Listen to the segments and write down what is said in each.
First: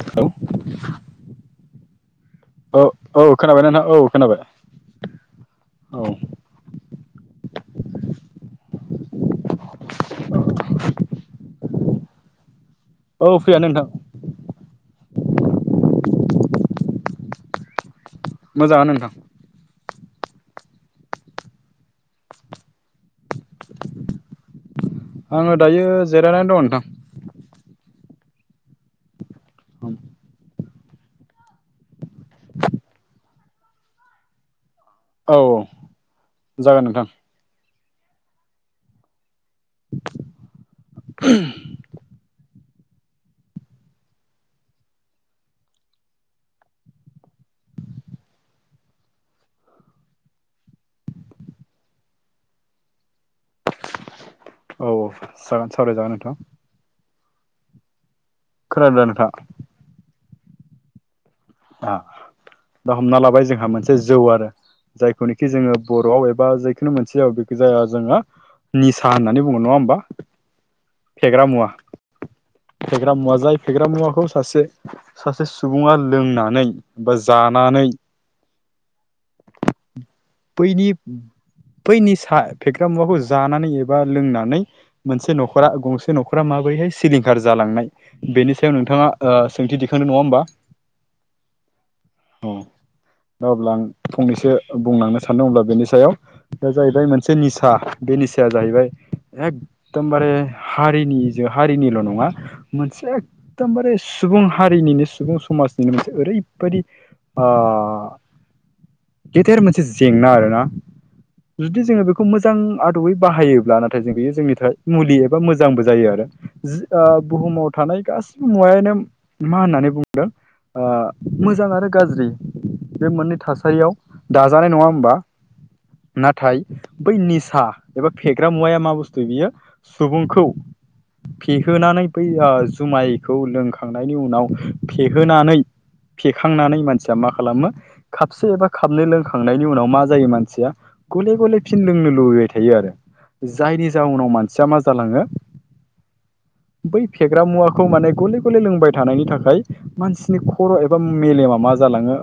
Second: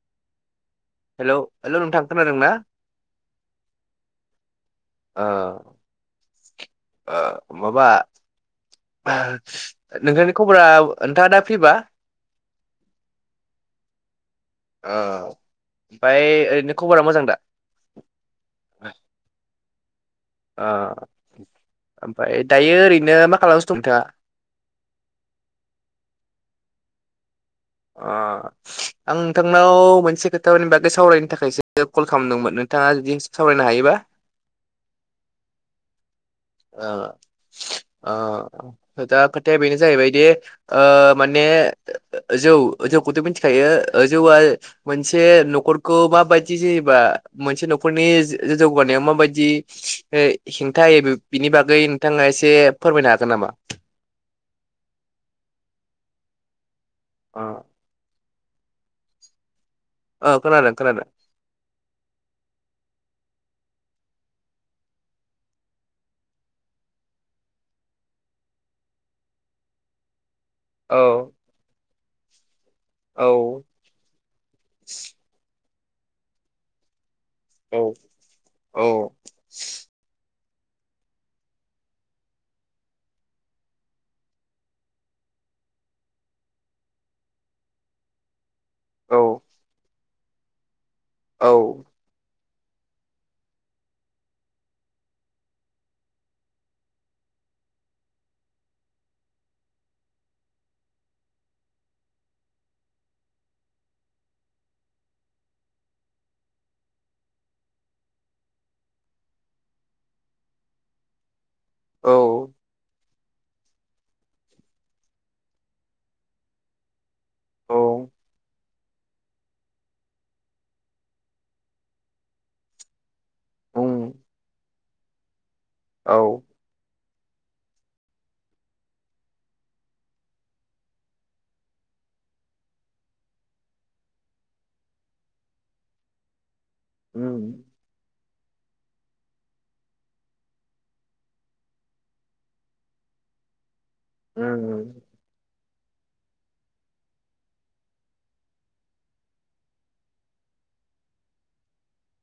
Hello hello hello नोंथां खोनादों ना औ औ खोनाबाय नोंथां औ खोनाबाय औ। आ माबा नोंथांनि खबरा नोंथाङा दा फ्रिबा? औ फ्रियानो नोथां। औ ओमफ्राय ओरैनो खबरा मोजां दा? मोजाङानो नोंथां। ओ ओमफ्राय दायो ओरैनो मा खालामगिसिनो दं नोंथाङा? आङो दायो जिरायनानै दं नोंथां। अ आं नोंथांनाव मोनसे खोथानि बा गै सावरायनो थाखायसो कल खालामदोंमोन नोंथाङा जुदि सावरायनो हायोबा। औ जागोन आ नोंथां आ दा खोथाया बेनो जाहैबायदि माने जौ जौखोथ' मिथिखायो जौआ मोनसे न'खरखौ माबायदि जेनेबा मोनसे न'खरनि जौगानायाव माबायदि हेंथा होयो बे बिनि बागै नोंथाङा एसे फोरमायनो हागोन नामा? औ जागोन सावरायजागोन नोंथां। ओं। खोनादोंना नोंथां? अ खोनादों खोनादों। दा हमना लाबाय जोंहा मोनसे जौ आरो जायखौनोखि जोङो बर'आव एबा जेखुनु मोनसेआव बेखौ जाया जोङो निसा होननानै बुङो नङा होमबा औ फेग्रा मुवा। फेग्रा मुवा जाय औ फेग्रा मुवाखौ सासे सासे सुबुङा लोंनानै बा जानानै औ औ बैनि बै निसा फेग्रा मुवाखौ जानानै एबा लोंनानै मोनसे न'खरा गंसे न'खरा माब माबोरैहाय सिलिंखार जालांनाय बेनि सायाव नोंथाङा औ ओ सोंथि दिखांदों नङा होमबा। औ। औ। दा अब्ला आं फंनैसो बुंलांनो सानदों अब्ला बेनि सायाव दा जाहैबाय मोनसे निसा बे निसाया जाहैबाय एकदमबारे हारिनि हारिनिल' नङा मोनसे एकदम बारे सुबुं हारिनिनो सुबुं समाजनिनो मोनसे ओरैबायदि गेदेर मोनसे जेंना आरोना जुदि जोङो औ बेखौ मोजां आरो बाहायोब्ला नाथाय जों बेयो जोंनि मुलि एबा मोजांबो जायो आरो। बुहुमाव औ थानाय गासिबो मुवायानो मा होननानै बुंदों मोजां आरो गाज्रि बे मोननै थासारियाव उम दाजानाय नङा होमबा। औ नाथाय। बै निसा एबा फेग्रा मुवाया मा बुस्थु बियो सुबुंखौ फेहोनानै बै जुमायखौ लोंखांनायनि उनाव फेहोनानै फेखांनानै मानसिया मा उम खालामो खाबसे एबा खाबनै लोंखांनायनि उनाव मा जायो मानसिया गले गले फिन लोंनो लुबैबाय थायो आरो। जायनि जाउनाव मानसिया मा उम जालाङो बै फेग्रा मुवाखौ माने गले गले लोंबाय थानायनि थाखाय मानसिनि खर' एबा मेलेमा मा जालाङो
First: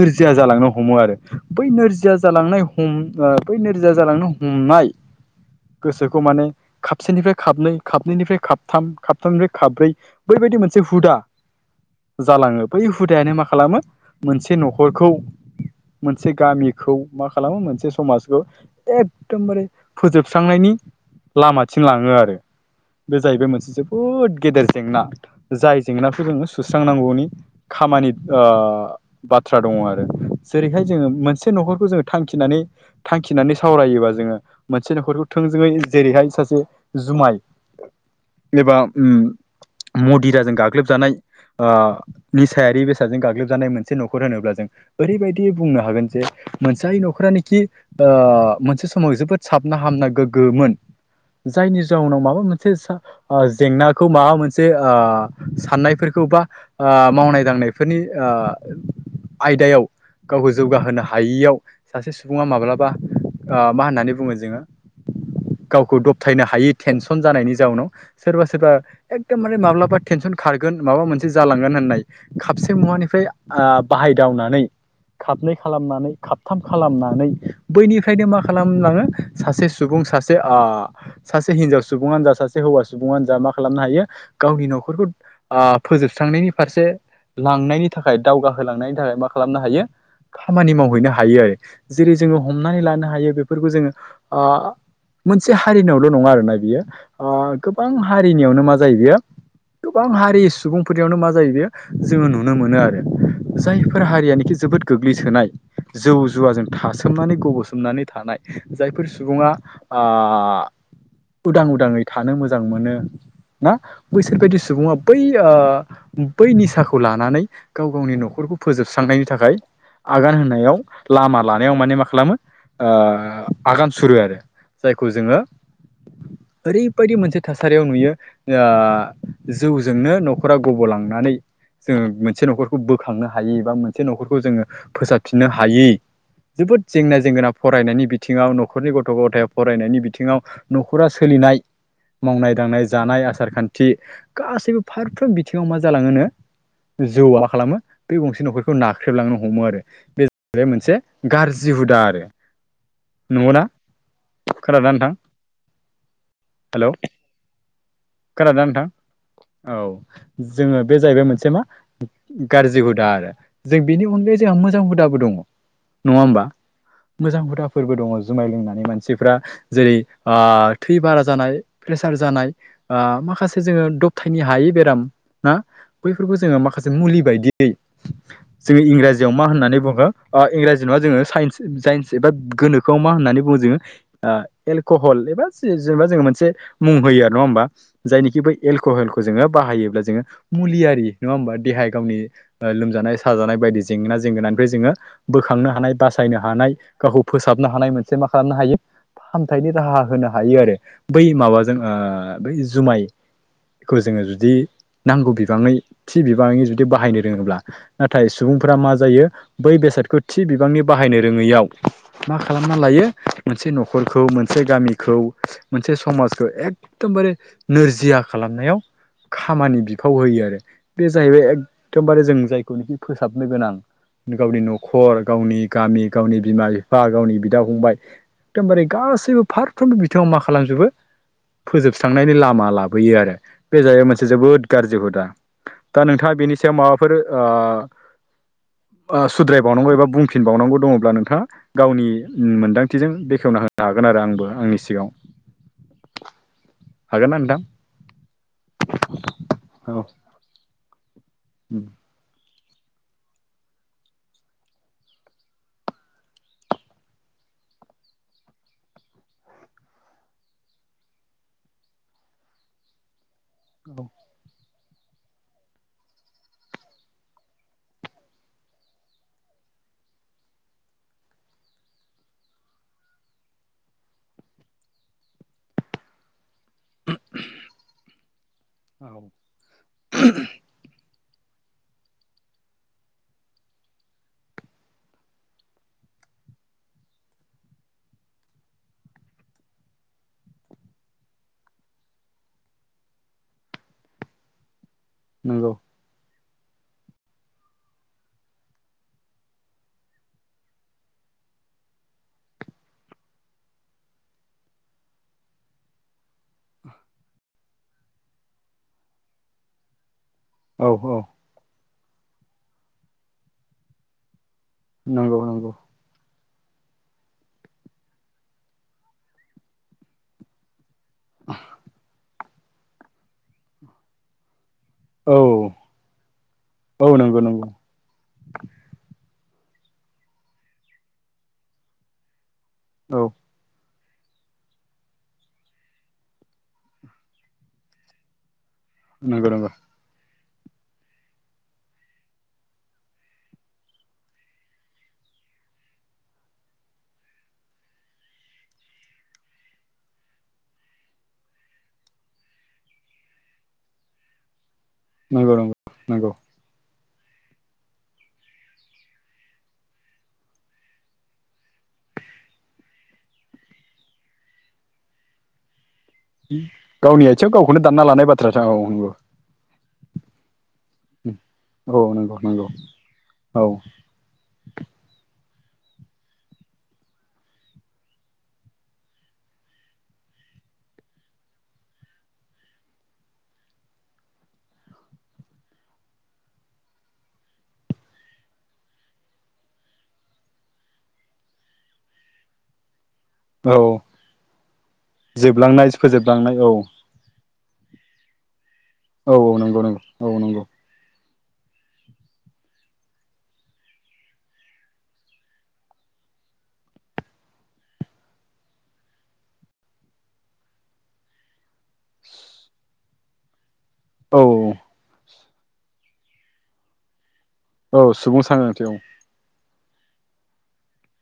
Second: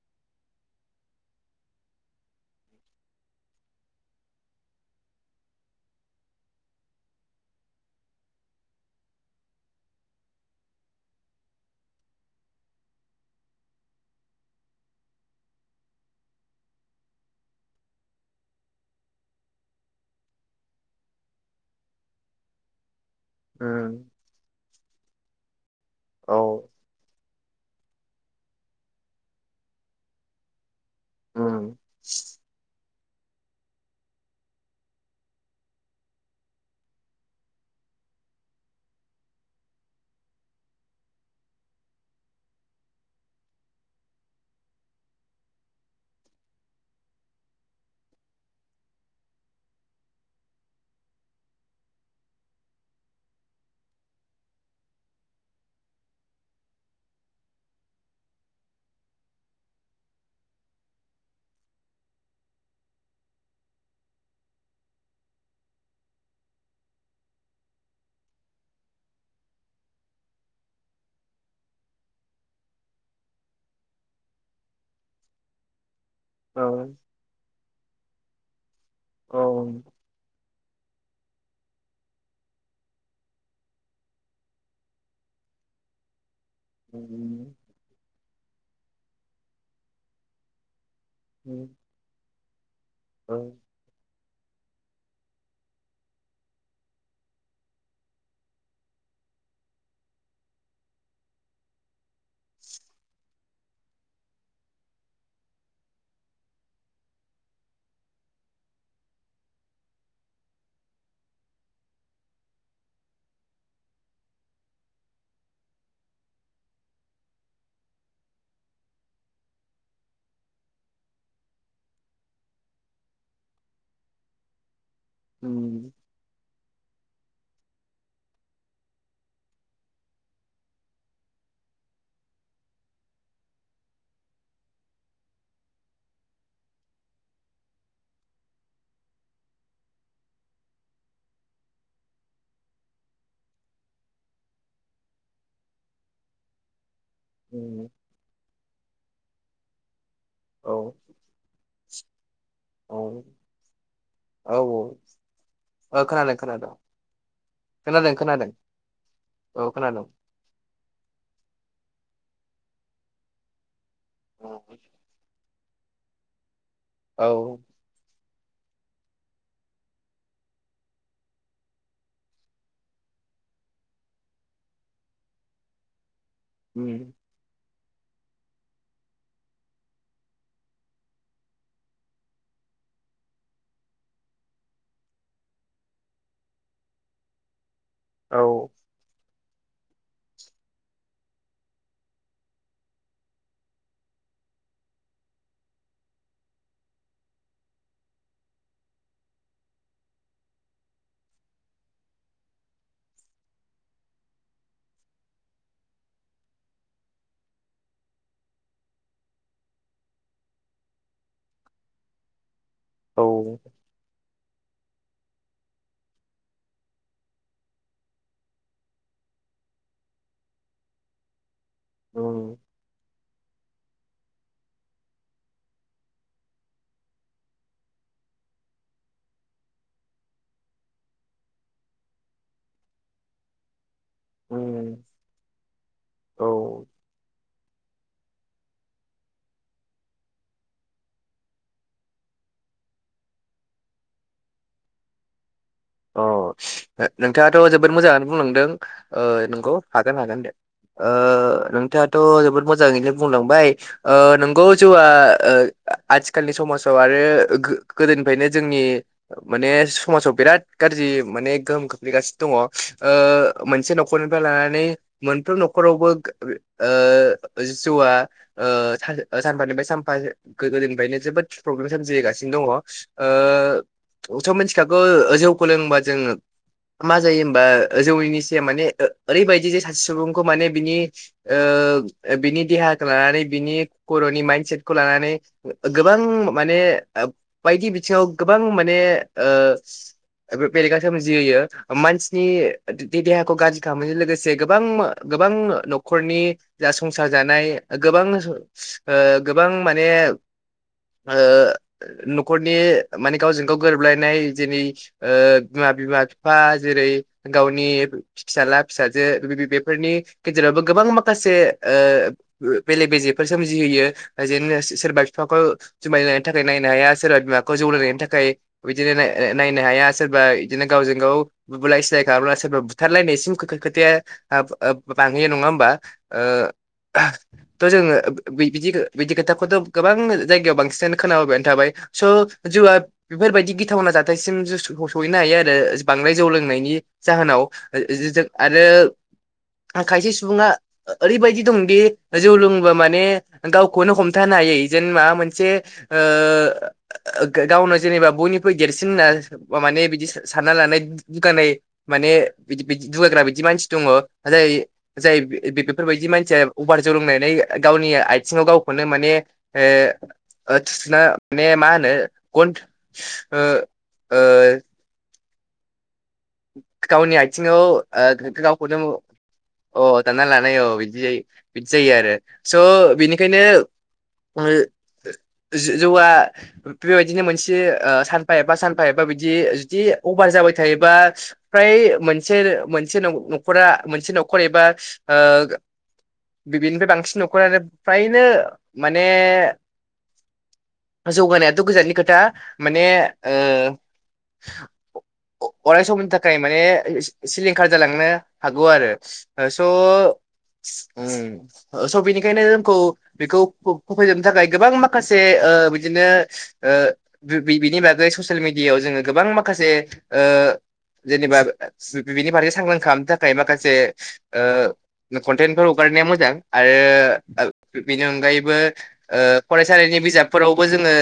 नोरजिया जालांनो हमो आरो बै नोरजिया जालांनाय हम बै नोरजिया जालांनो हम नाय गोसोखौ माने खापसेनिफ्राय खाबनै खाबनैनिफ्राय खाबथाम खाबथामनिफ्राय खाबब्रै बै बेबायदि मोनसे हुदा। [inaudible] जालाङो बै हुदायानो मा खालामो मोनसे न'खरखौ मोनसे गामिखौ मा खालामो मोनसे समाजखौ एकदमबारे फोजोबस्रांनायनि लामाथिं लाङो आरो। बे जाहैबाय मोनसे उम जोबोद गेदेर जेंना जाय जेंनाखौ औ जोङो सु सुस्रांनांगौनि खामानि बाथ्रा दङ आरो। बेहाय जोङो मोनसे उम न'खरखौ जोङो थांखिनानै थांखिनानै सावरायोबा जोङो मोनसे न'खरखौ थोंजोङै जेरैहाय सासे जुमाय एबा उम मदिराजों गाग्लोब जानाय। निसायारि बेसादजों गाग्लोब जानाय मोनसे न'खर होनोब्ला जों ओरैबायदि बुंनो हागोन जे मोनजाय न'खरानिखि मोनसे समाव जोबोद साबना हामना गोग्गोमोन जायनि जाउनाव माबा मोनसे जेंनाखौ माबा मोनसे साननायफोरखौ बा मावनाय दांनायफोरनि आयदायाव गावखौ जौगाहोनो हायियाव सासे सुबुङा माब्लाबा मा होननानै बुङो जोङो गावखौ दबथायनो हायि टेनसन जानायनि जाउनाव सोरबा सोरबा एकदम मारे माब्लाबा टेनसन खारगोन माबा मोनसे जालांगोन होननाय खापसे मुवानिफ्राय बाहायदावनानै खाबनै खालामनानै खाबथाम औ खालामनानै बैनिफ्रायनो मा खालामलाङो औ सासे सुबुं सासे सासे हिनजाव सुबुङानो जा सासे हौवा सुबुङानो जा मा खालामनो हायो गावनि न'खरखौ ओ फोजोबस्रांनायनि फारसे उम लांनायनि थाखाय दावगाहोलांनायनि थाखाय मा खालामनो हायो खामानि मावहैनो हायो आरो उम जेरै जोङो हमनानै लानो हायो औ बेफोरखौ जोङो ओ मोनसे हारिनियावल' नङा आरोना बियो ओ गोबां हारिनियावनो मा जायो बेयो गोबां हारि सुबुंफोरयावनो मा जायो बेयो जोङो नुनो मोनो आरो जायफोर हारियानोखि जोबोद गोग्लैसोनाय। जौ जुवाजों थासोमनानै गब'सोमनानै थानाय जायफोर सुबुङा ओ उदां उदाङै थानो मोजां मोनो ना बैसोरबायदि सुबुङा बै ओ बै निसाखौ लानानै गाव गावनि न'खरखौ फोजोबस्रांनायनि थाखाय आगान होनायाव लामा लानायाव माने मा खालामो ओ आगान सुरो आरो। जायखौ जोङो उम ओरै बायदि मोनसे थासारियाव नुयो ओ जौजोंनो न'खरा गब'लांनानै जोङो मोनसे न'खरखौ बोखांनो हायै एबा मोनसे न'खरखौ जोङो फोसाबफिननो हायै जोबोद जेंना जेंगोना फरायनायनि बिथिङाव न'खरनि गथ' गथाय फरायनायनि बिथिङाव नख'रा सोलि नाय मावनाय दांनाय जानाय आसार खान्थि गासैबो फारफ्रोम बिथिङाव मा जालाङो नो जौआ मा खालामो उम बे गंसे न'खरखौ ना ख्रेबलांनो हमो आरो बे जाहैबाय औ मोनसे गाज्रि हुदा आरो । औ नंगौना? औ खोनादोंना नोंथां औ ओ खोनादों खोनादों हेलौ । खोनादों खोनादों खोनादोंना नोंथां । औ जोङो बे जाहैबाय मोनसे मा गाज्रि हुदा आरो । जों बिनि अनगायै जोंहा मोजां हुदाबो दङ नङा होमबा औ मोजां हुदाफोरबो दङ । जुमाय लोंनानै मानसिफ्रा जेरै ओ थै बारा जानाय प्रेसार जानाय ओ माखासे जोङो दबथायनो हायै बेराम ना बैफोरखौ जोङो माखासे उम मुलि बायदि यै जोङो इंराजियाव मा होननानै बुङो इंराजि नङा जोङो साइन्स एबा गोनोखोआव मा होननानै बुङो जोङो एलकहल एबा जेनेबा जोङो मोनसे मुं होयो आरो नङा होमबा । औ जायनिखि बै एल कहलखौ जोङो बाहायोब्ला जोङो मुलियारि नङा होनबा देहायारि गावनि ओ लोमजानाय साजानाय बायदि जेंना जेंगोनानिफ्राय जोङो बोखांनो हानाय बासायनो हानाय गावखौ फोसाबनो हानाय मोनसे मा खालामनो हायो फाहामथायनि राहा होनो हायो आरो बै माबाजों ओ बै जुमाय खौ जोङो जुदि नांगौ बिबाङै थि बिबाङै जुदि बाहायनो रोङोब्ला नाथाय सुबुंफ्रा मा जायो बै बेसादखौ थि बिबांनि बाहायनो रोङैयाव मा खालामना लायो औ मोनसे न'खरखौ मोन मोनसे गामिखौ मोनसे समाजखौ एखदमबारे नोरजिया खालामनायाव खामानि बिफाव होयो आरो बे जाहैबाय एकदमबारे जों उम जायखौनाखि फोसाबनो गोनां गावनि न'खर गावनि गामि गावनि बिमा बिफा गावनि बिदा फंबाय एखदमबारे गासैबो फारफ्रोमबो बिथिङाव मा खालामजोबो फोजोबस्रांनायनि लामा ला बोयो आरो बे जाहैबाय मोनसे जोबोद उम गाज्रि हुदा । दा नोंथाङा बेनि सायाव औ माबाफोर ओ [inaudible] ओ सुद्रायबावनांगौ एबा बुंफिनबावनांगौ दङब्ला नोंथाङा गावनि मोन्दांथिजों बेखेवना होनो हागोन आरो आंबो आंनि सिगाङाव । [inaudible] ओ ना नोंथाङाथ' जोबोद मोजाङानो बुंलांदों ओ नोंखौ नोंथां औ हागोन हागोन दे ओ नोंथाङाथ' जोबोद मो जाङैनो बुंलांबाय ओ नोंगौ जौआ ओ आथिखालनि समाजाव आरो गोदोनिफ्रायनो जोंनि माने समाजाव बिराद गाज्रि माने गोहोम खोख्लैगासिनो दङ ओ मोनसे न'खरनिफ्राय लानानै मोनफ्रोम न'खरावबो ओ जौआ ओ सानफानिफ्राय सान फा गोदोनिफ्रायनो जोबोद प्रब्लेम सजगासिनो दङ । ओ थ' मिथिखागौ जौखौ लोंबा जोङो मा जायो हबा जौनिनिस माने ओरैबायदि जे सासे सुबुंखौ माने बिनि ओ बिनि देहाखौ लानानै बिनि खर'नि माइन्दसेटखौ लानानै गोबां माने बायदि बिथिङाव गोबां माने ओ बे बेलेगा सोमजिहयो मानसिनि देहाखौ गाज्रि खालामनायजों लोगोसे गोबां गोबां नंगौ न'खरनि जा संसार जानाय गोबां ओ गोबां माने आरो न'खरनि माने गावजों गाव गोरोबलायनाय जेनि ओ बिमा बिमा बिफा जेरै गावनि फिसाजला फिसाजो बेबेफोरनि गेजेरावबो औ गोबां माखासे ओ बेले बेजेफोर सोमजिहोयो । जेनो सोरबा नंगौ बिफाखौ नंगौ जोमाय लों थाखाय नायनो हाया सोरबा बिमाखौ जौ लोंनायनि थाखाय बिदिनो नायनो हाया सोरबा इदिनो गावजों गाव बुलाय सिलाय खालामना सोरबा बुथारलायनायसिम खो-खो-खोथाया ओ औ बांहैयो नङा होमबा ओ औ नंगौ नंगौ थ' जोङो बि-बिदि बिदि खोथाखौथ' गोबां जायगायाव बांसिनानो खोनाबोबायानो थाबाय स' जौआ औ बेफोरबायदि गिथावना जाथायसिम सहैनो हायो आरो बांद्राय जौ लोंनायनि जाहोनाव जों आरो नंगौ नंगौ खायसे सु बुंआ ओरैबायदि दंदि जौ लोंबा माने गावखौनो हमथानो हायै जेन माबा मोनसे ओ गावनो जेनेबा बयनिख्रुइ देरसिन होनना माने बिदि सा-सानना लानाय दुगानाय माने बिदि बिदि दुगाग्रा बिदि मानसि दङ जाय जाय नंगौ नंगौ बे-बेफोरबायदि नंगौ मानसिया अभार जौ लोंनानै गावनि आथिङाव गावखौनो माने ओ थुसनो माने मा होन ने गन ओ ओ गावनि आथिङाव गावखौनो दानना ओ लानाय बाथ्राथा औ गा-गावखौनो नंगौ अ दाना ला औ बिदि बिदि औ जायो आरो नंगौ नंगौ स' औ बिनिखायनो ओ जो-जौआ बेबायदिनो मोनसे ओ सानफा एबा सानफा एबा बिदि जुदि अभार जा बाय थायोबा फ्राय मोनसे मोनसे न-न'खरा मोनसे न'खर एबा ओ बि-बिनिफ्राय बांसिन न'खरानो फ्रायनो माने जौगानायाथ' गोजाननि खोथा माने औ ओ अ- जोबलांनाय अराय समनि फोजोबलां थाखाय माने सि-सिलिंखार जालांनो हागौ आरो औ औ नंगौ नंगौ औ नंगौ स' उम स' बेनिखायनो जोंखौ बेखौ फो-फोजोबनो थाखाय गोबां माखासे ओ बिदि नो ओ बि-बिनि बागै ससियेल मिडियाायाव जोङो गोबां माखासे ओ जेनेबा बि-बिनि फारसे सांग्रां खालामनो थाखाय माखासे औ ओ कनटेन्टफोर हगारनाया मोजां आरो औ बेनि सुबुं अनगायैबो सांग्रांथि औ ओ फरायसालिनि बिजाबफोरावबो जोङो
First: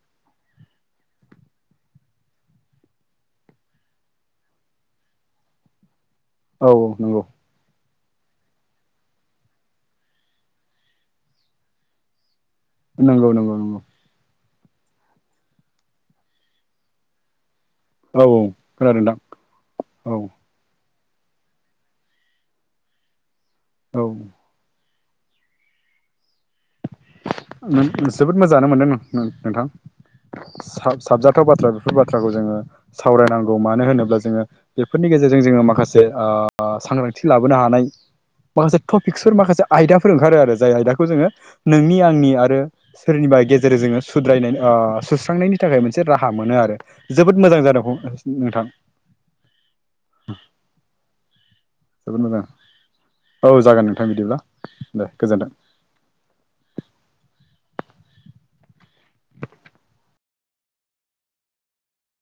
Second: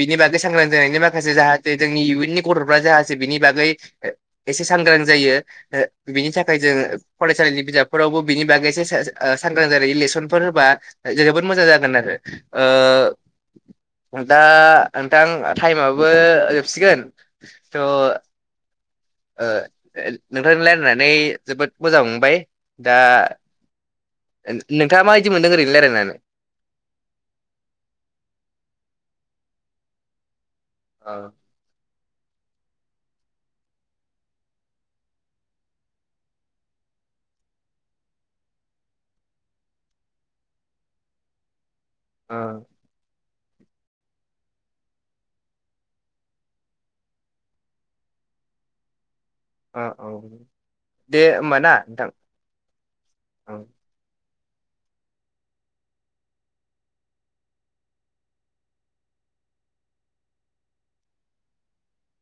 बिनि बागै सांग्रां जानायनि माखासे जाहाथे जोंनि इयुननि गथ'फ्रा जा खासे बिनि बागै एसे सांग्रां जायो ओ बिनि थाखाय औ जों औ नंगौ फरायसालिनि बिजाब फोरावबो बिनि बागैसो सा-सा-ओ-सांग्रां जानायनि लेसनफोर होबा जोबोद मोजां जागोन आरो नंगौ नंगौ नंगौ ओ दा नोंथां टाइमाबो जोबसिगोन थ' औ औ खोनादों दे ओ नोंथांनि लायरायनानै जोबोद मोजां मोनबाय दा औ नोंथाङा माबायदि मोनदों ओरैनो रायलायनानै? जोबोद मोजाङानो मोनदों नोंथां। औ सा-साबजाथाव बाथ्रा बेफोर बा थ्राखौ जोङो सावरायनांगौ मानो होनोब्ला जोङो बेफोरनि गेजेरजों जोङो माखासे ओ सांग्रां थि लाबोनो हानाय माखासे टपिक्सफोर माखासे आयदाफोर ओंखारो आरो जाय आयदाखौ जोङो नोंनि आंनि औ आरो सोरनिबा गेजेर जोङो सुद्रायनाय ओ सुस्रांनायनि थाखाय मोनसे राहा मोनो आरो जोबोद मोजां जादों [unintelligible] थां। ओ औ दे होमबाना। जोबोद मोजां औ जागोन नोंथां बिदिब्ला। दे गोजोन्थों।